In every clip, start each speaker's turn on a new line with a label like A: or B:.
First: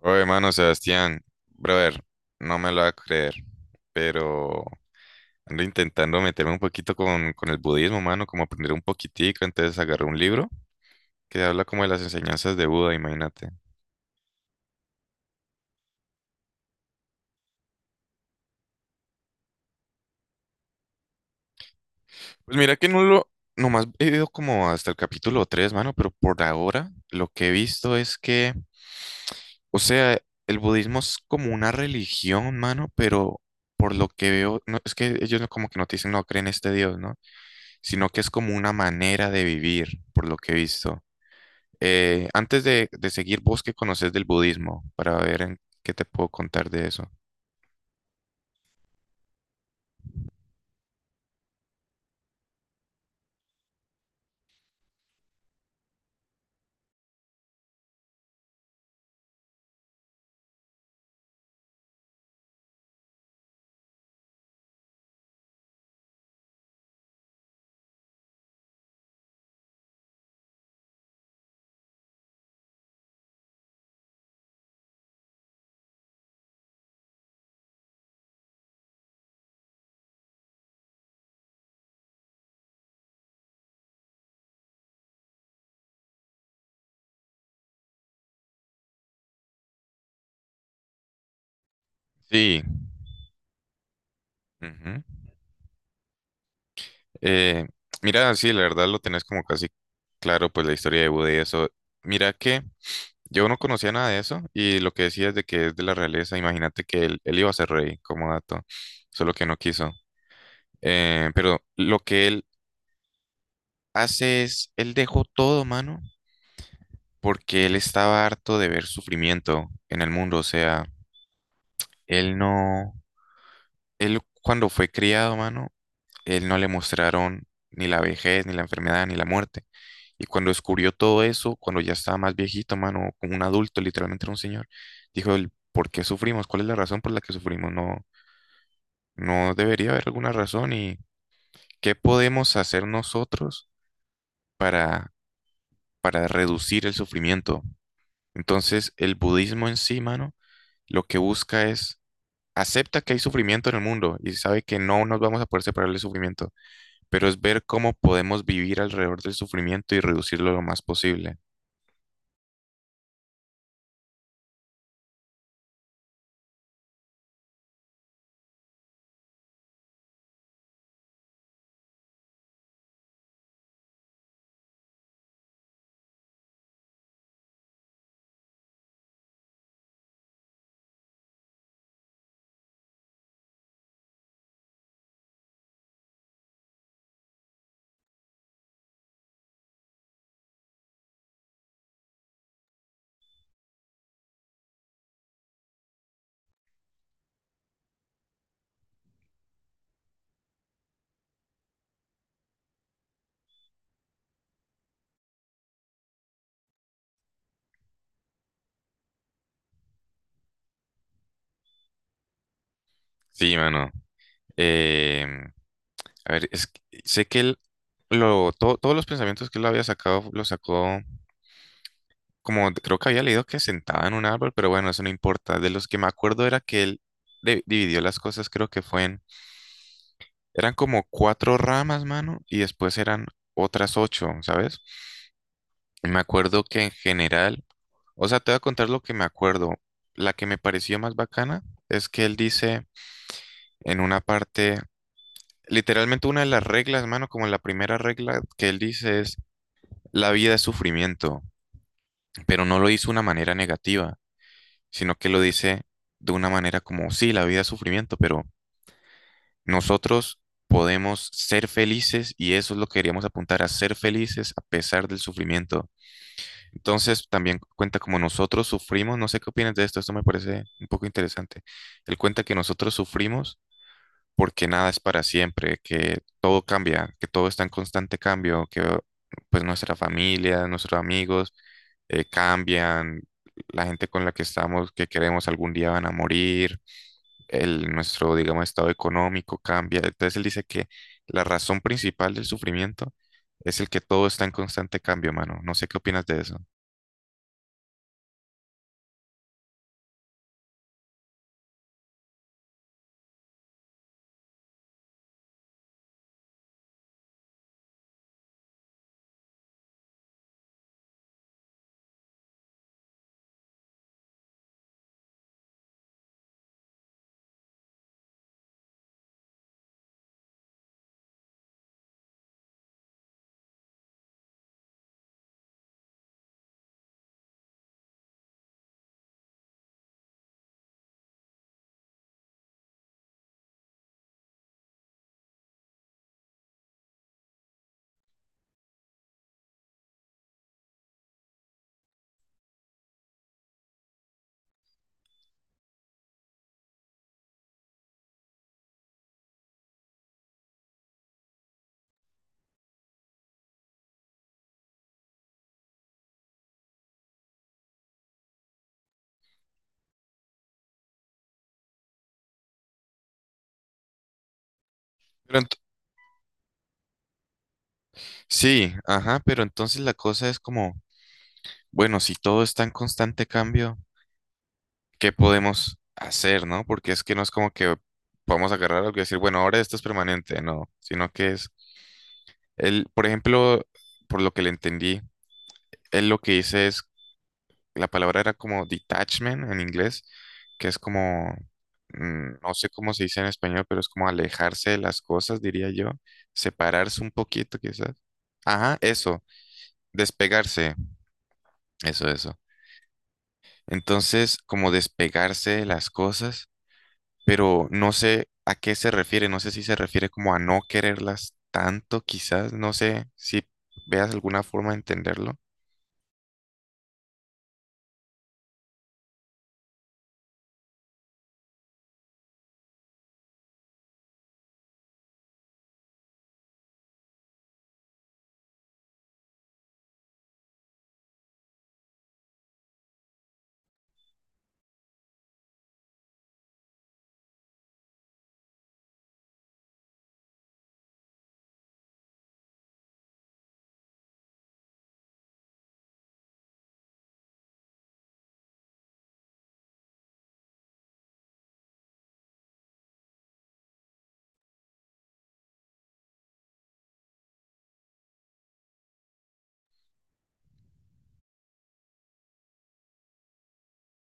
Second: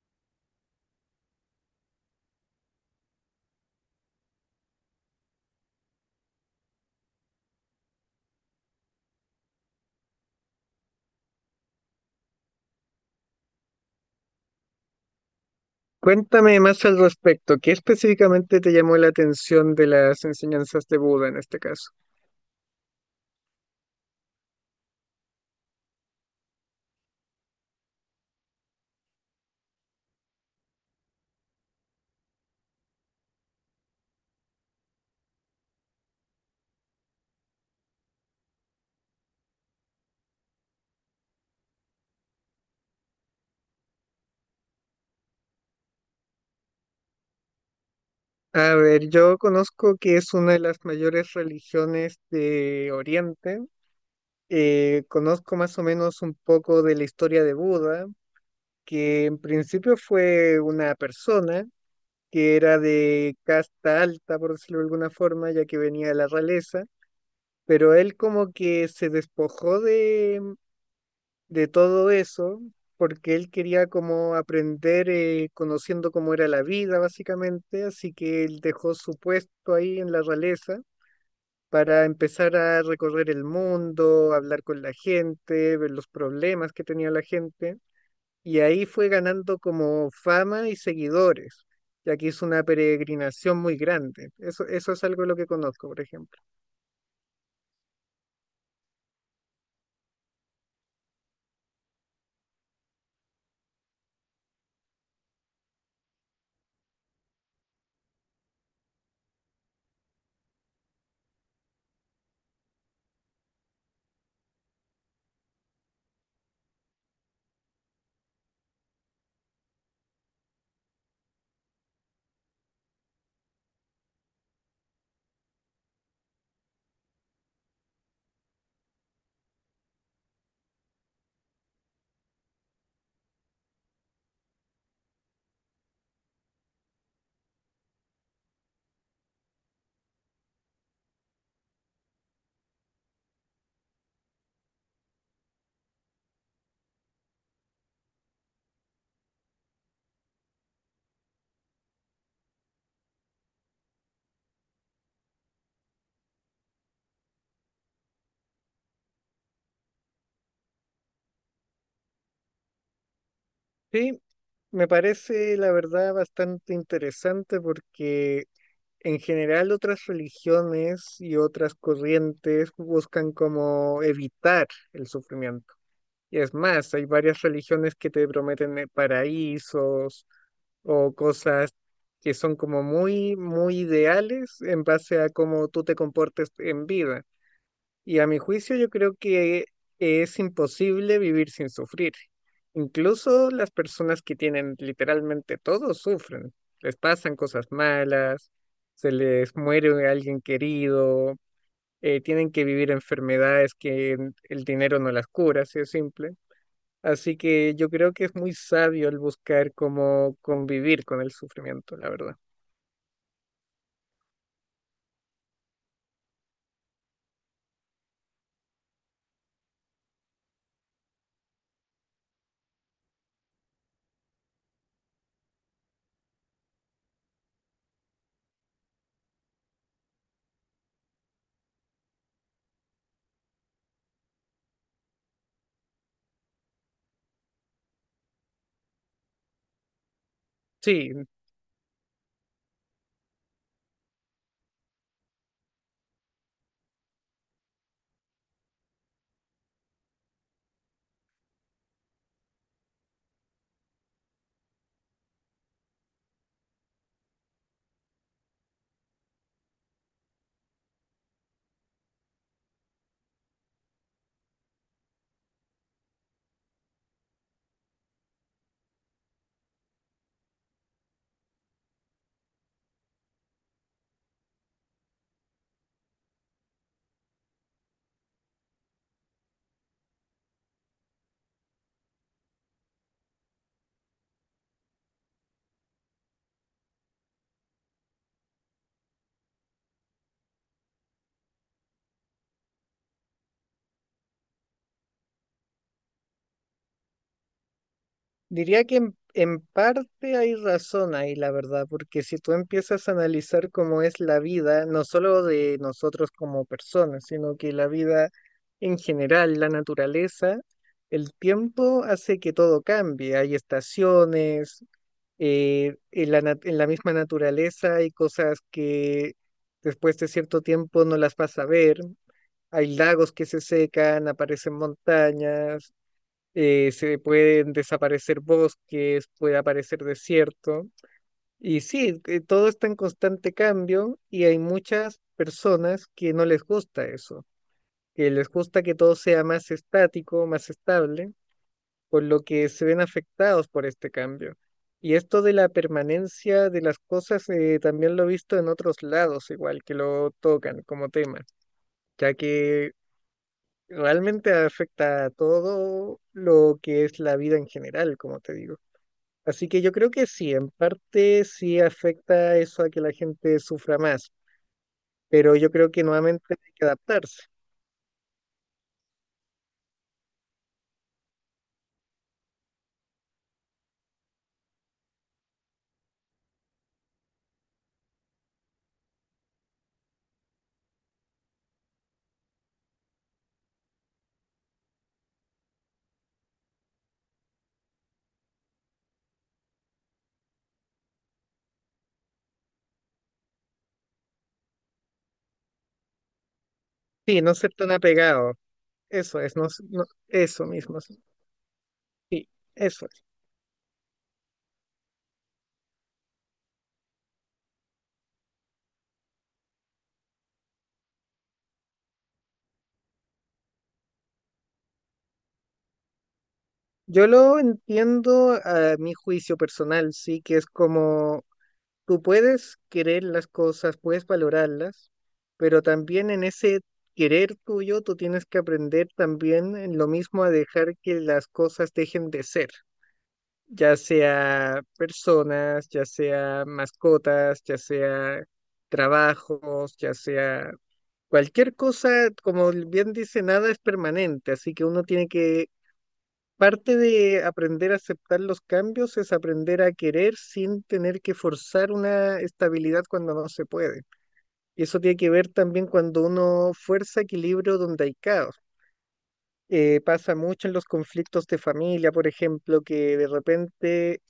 A: Oye, mano, Sebastián, brother, no me lo va a creer, pero ando intentando meterme un poquito con el budismo, mano, como aprender un poquitico, entonces agarré un libro que habla como de las enseñanzas de Buda, imagínate.
B: Cuéntame más al respecto. ¿Qué específicamente te llamó la atención de las enseñanzas de Buda en este caso?
A: Pues mira que no lo, nomás he ido como hasta el capítulo 3 mano, pero por ahora lo que he visto es que, o sea, el budismo es como una religión, mano, pero por lo que veo, no, es que ellos como que no te dicen, no creen en este Dios, ¿no? Sino que es como una manera de vivir, por lo que he visto. Antes de seguir, ¿vos qué conoces del budismo? Para ver en qué te puedo contar de eso.
B: A ver, yo conozco que es una de las mayores religiones de Oriente. Conozco más o menos un poco de la historia de Buda, que en principio fue una persona que era de casta alta, por decirlo de alguna forma, ya que venía de la realeza, pero él como que se despojó de todo eso, porque él quería como aprender conociendo cómo era la vida, básicamente, así que él dejó su puesto ahí en la realeza para empezar a recorrer el mundo, hablar con la gente, ver los problemas que tenía la gente, y ahí fue ganando como fama y seguidores, ya que hizo
A: Sí.
B: una peregrinación muy grande. Eso
A: Ujú.
B: es algo de lo que conozco, por ejemplo.
A: Eh, Mira, sí, la verdad lo tenés como casi claro, pues la historia de Buda y eso. Mira que yo no conocía nada de eso y lo que decías de que es de la realeza, imagínate que él iba a ser rey como dato, solo que no quiso. Pero lo que él hace es, él dejó todo, mano, porque él estaba harto de ver sufrimiento en el mundo, o sea, él no, él cuando fue criado, mano, él no le mostraron ni la vejez, ni la enfermedad, ni la muerte. Y cuando descubrió todo eso, cuando ya estaba más viejito, mano, como un adulto, literalmente era un señor, dijo, él, ¿por qué sufrimos? ¿Cuál es la razón por la que sufrimos? No, no debería haber alguna razón y ¿qué podemos hacer nosotros para, para reducir el sufrimiento? Entonces, el budismo en sí, mano, lo que busca es acepta que hay sufrimiento en el mundo y sabe que no nos vamos a poder separar del sufrimiento, pero es ver cómo podemos vivir alrededor del sufrimiento y reducirlo lo más posible.
B: Sí, me parece, la verdad, bastante interesante porque en general otras religiones y otras corrientes buscan como evitar el sufrimiento. Y es más, hay varias religiones que te prometen paraísos o cosas que son como muy, muy ideales en base a cómo tú te comportes en vida. Y a mi juicio yo creo que es imposible vivir sin sufrir. Incluso las personas que tienen literalmente todo sufren. Les pasan cosas malas, se les muere alguien querido, tienen que vivir enfermedades que el dinero no las cura, así de simple. Así que yo creo que es muy sabio el buscar cómo convivir con el sufrimiento, la verdad.
A: Sí, mano. Eh, a ver, sé que todos los pensamientos que él había sacado, los sacó como, creo que había leído que sentaba en un árbol, pero bueno, eso no importa. De los que me acuerdo era que él dividió las cosas, creo que fue eran como cuatro ramas, mano, y después eran otras ocho, ¿sabes? Me acuerdo que en general... O sea, te voy a contar lo que me acuerdo. La que me pareció
B: Sí,
A: más bacana es que él dice en una parte, literalmente una de las reglas, mano, como la primera regla que él dice es, la vida es sufrimiento, pero no lo hizo de una manera negativa, sino que lo dice de una manera como, sí, la vida es sufrimiento, pero nosotros podemos ser felices y eso es lo que queríamos apuntar, a ser felices a pesar del sufrimiento. Entonces también cuenta como nosotros sufrimos, no sé qué opinas de esto, esto me parece un poco interesante. Él cuenta que nosotros sufrimos porque nada es para siempre, que todo cambia, que todo está en constante cambio, que pues nuestra familia, nuestros amigos cambian, la gente con la que estamos, que queremos algún día van a morir, el, nuestro, digamos, estado económico cambia. Entonces él dice que la razón principal del sufrimiento es el que todo está en constante cambio, mano. No sé qué opinas de eso.
B: diría que en parte hay razón ahí, la verdad, porque si tú empiezas a analizar cómo es la vida, no solo de nosotros como personas, sino que la vida en general, la naturaleza, el tiempo hace que todo cambie. Hay estaciones, en la misma naturaleza hay cosas que después de cierto tiempo no las vas a ver. Hay lagos que se secan, aparecen montañas, se pueden desaparecer bosques, puede aparecer desierto. Y sí, que todo está en constante cambio y hay muchas personas que no les gusta eso, que les gusta que todo sea más estático, más estable, por lo que se ven afectados por este cambio. Y esto de la permanencia de las cosas también lo he visto en otros lados, igual que lo tocan como tema, ya que realmente afecta a todo lo que es la vida en general, como te digo. Así que yo creo que sí, en parte sí afecta eso a que la gente sufra más, pero
A: Pero
B: yo creo que nuevamente hay que adaptarse.
A: sí, ajá, pero entonces la cosa es como, bueno, si todo está en constante cambio, ¿qué podemos hacer, no? Porque es que no es como que vamos a agarrar algo y decir, bueno, ahora esto es permanente, no, sino que es, él, por ejemplo, por lo que le entendí, él lo que dice es, la palabra era como detachment en inglés, que es como, no sé cómo se dice en español, pero es como alejarse de las cosas, diría yo, separarse un
B: Sí, no ser
A: poquito
B: tan
A: quizás.
B: apegado.
A: Ajá,
B: Eso
A: eso,
B: es, eso
A: despegarse,
B: mismo. Sí,
A: eso,
B: sí,
A: eso.
B: eso es.
A: Entonces, como despegarse de las cosas, pero no sé a qué se refiere, no sé si se refiere como a no quererlas tanto, quizás, no sé si veas alguna forma de entenderlo.
B: Yo lo entiendo a mi juicio personal, sí, que es como tú puedes querer las cosas, puedes valorarlas, pero también en ese querer tuyo tú tienes que aprender también en lo mismo a dejar que las cosas dejen de ser, ya sea personas, ya sea mascotas, ya sea trabajos, ya sea cualquier cosa. Como bien dice, nada es permanente, así que uno tiene que, parte de aprender a aceptar los cambios es aprender a querer sin tener que forzar una estabilidad cuando no se puede. Y eso tiene que ver también cuando uno fuerza equilibrio donde hay caos. Pasa mucho en los conflictos de familia, por ejemplo, que de repente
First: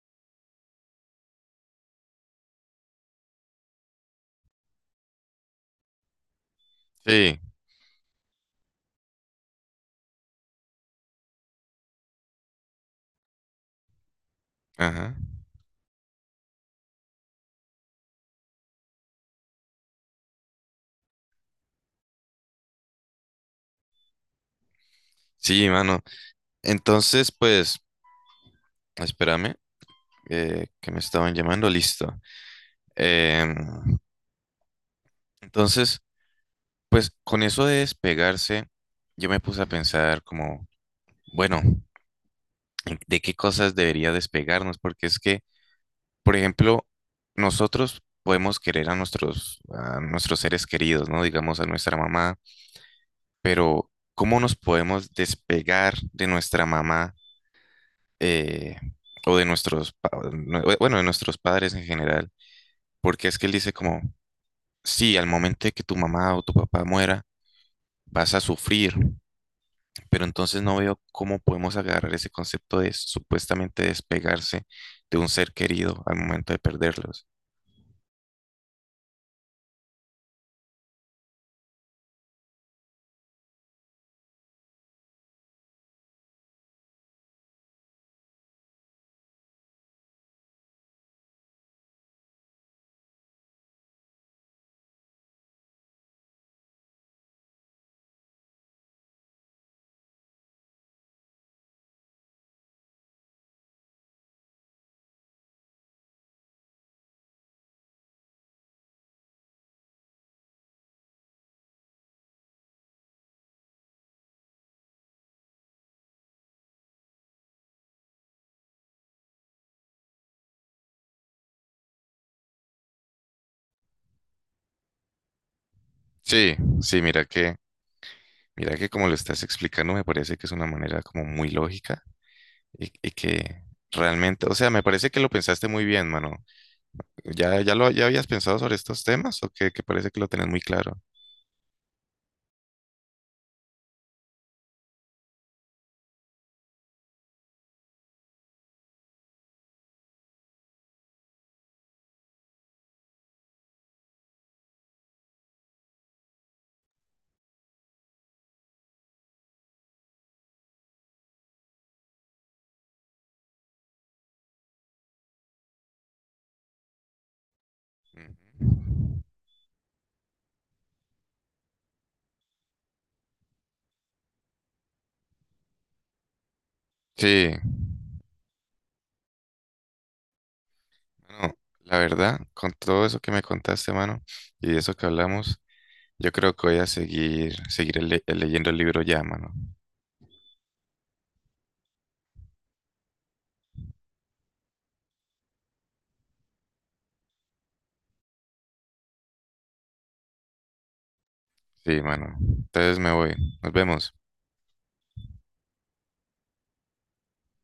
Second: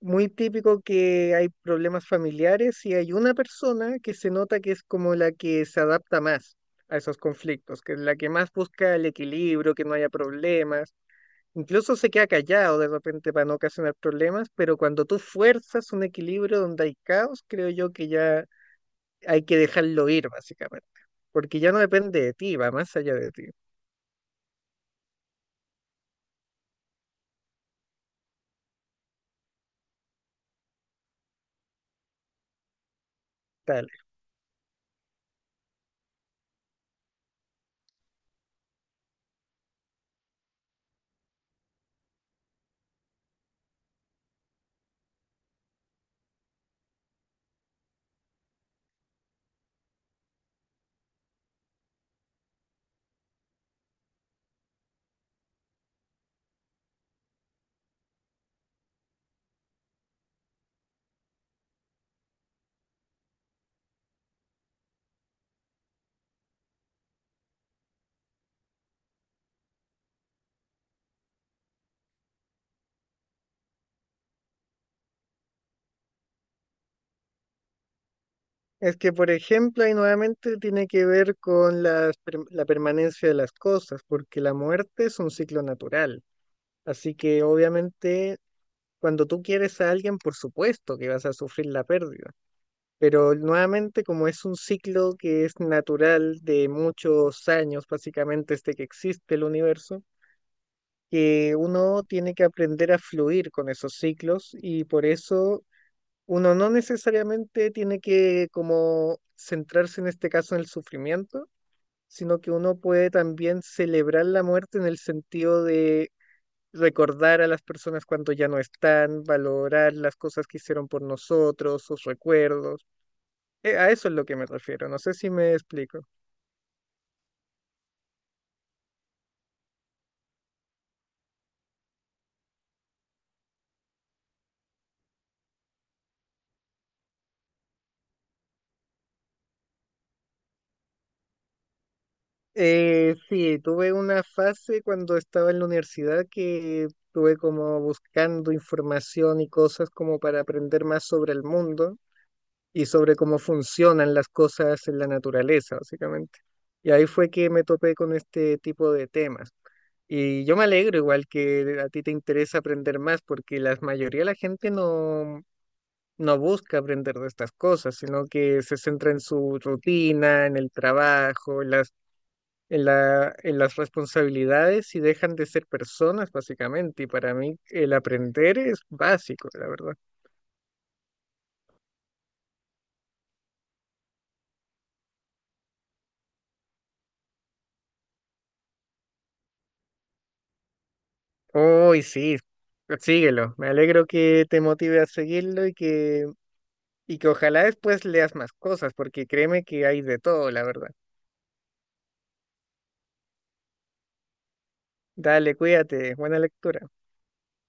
B: muy típico que hay problemas familiares y hay una persona que se nota que es como la que se adapta más a esos
A: Sí,
B: conflictos, que es la que más busca el equilibrio, que no haya problemas. Incluso se queda callado de repente para no ocasionar problemas, pero cuando
A: ajá.
B: tú fuerzas un equilibrio donde hay caos, creo yo que ya hay que dejarlo ir, básicamente, porque ya no depende de ti, va más allá de ti.
A: Sí, mano. Entonces, pues, espérame, que me estaban llamando, listo. Em, entonces, pues, con eso de despegarse, yo me puse a pensar como, bueno, ¿de qué cosas debería despegarnos? Porque es que por ejemplo, nosotros podemos querer a nuestros seres queridos, ¿no? Digamos a nuestra mamá, pero ¿cómo nos podemos despegar de nuestra mamá eh, o de nuestros, bueno, de nuestros padres en general? Porque es que él dice como, sí, al momento de que tu mamá o tu papá muera, vas a sufrir, pero entonces no veo cómo podemos agarrar ese concepto de supuestamente despegarse de un ser querido al momento de perderlos.
B: Es que, por ejemplo, ahí nuevamente tiene que ver con la permanencia de las cosas, porque la muerte es un ciclo natural. Así que, obviamente, cuando tú quieres a alguien, por supuesto que vas a sufrir la pérdida. Pero nuevamente, como es un ciclo que es natural de muchos años, básicamente desde que existe el universo, que uno tiene que aprender a fluir con esos ciclos y por eso uno no necesariamente tiene que como centrarse en este caso en el sufrimiento, sino que uno puede también celebrar la muerte en el sentido de recordar a las personas cuando ya no están, valorar las cosas que hicieron por nosotros, sus recuerdos. A eso es lo que me refiero, no sé si me explico.
A: Sí, sí, mira que... Mira que como lo estás explicando, me parece que es una manera como muy lógica y que realmente, o sea, me parece que lo pensaste muy bien, mano. ¿Ya habías pensado sobre estos temas o que parece que lo tenés muy claro?
B: Sí, tuve una fase cuando estaba en la universidad que estuve como buscando información y cosas como para aprender más sobre el mundo y sobre cómo funcionan las cosas en la naturaleza, básicamente. Y ahí fue que me topé con este tipo de temas. Y yo me alegro igual que a ti te interesa aprender más, porque la mayoría de la gente no, no busca aprender de estas cosas, sino
A: Ujú.
B: que se centra en su rutina, en el trabajo, en las responsabilidades y dejan de ser personas, básicamente. Y para
A: Sí,
B: mí el aprender es básico, la verdad.
A: bueno, la verdad, con todo eso que me contaste, mano, y eso que hablamos, yo creo que voy a seguir leyendo el libro ya, mano.
B: Uy, sí, síguelo. Me alegro que te motive a seguirlo y y que ojalá después leas más cosas, porque créeme que hay de todo, la verdad.
A: Sí, mano. Entonces me voy. Nos vemos.
B: Dale, cuídate, buena lectura.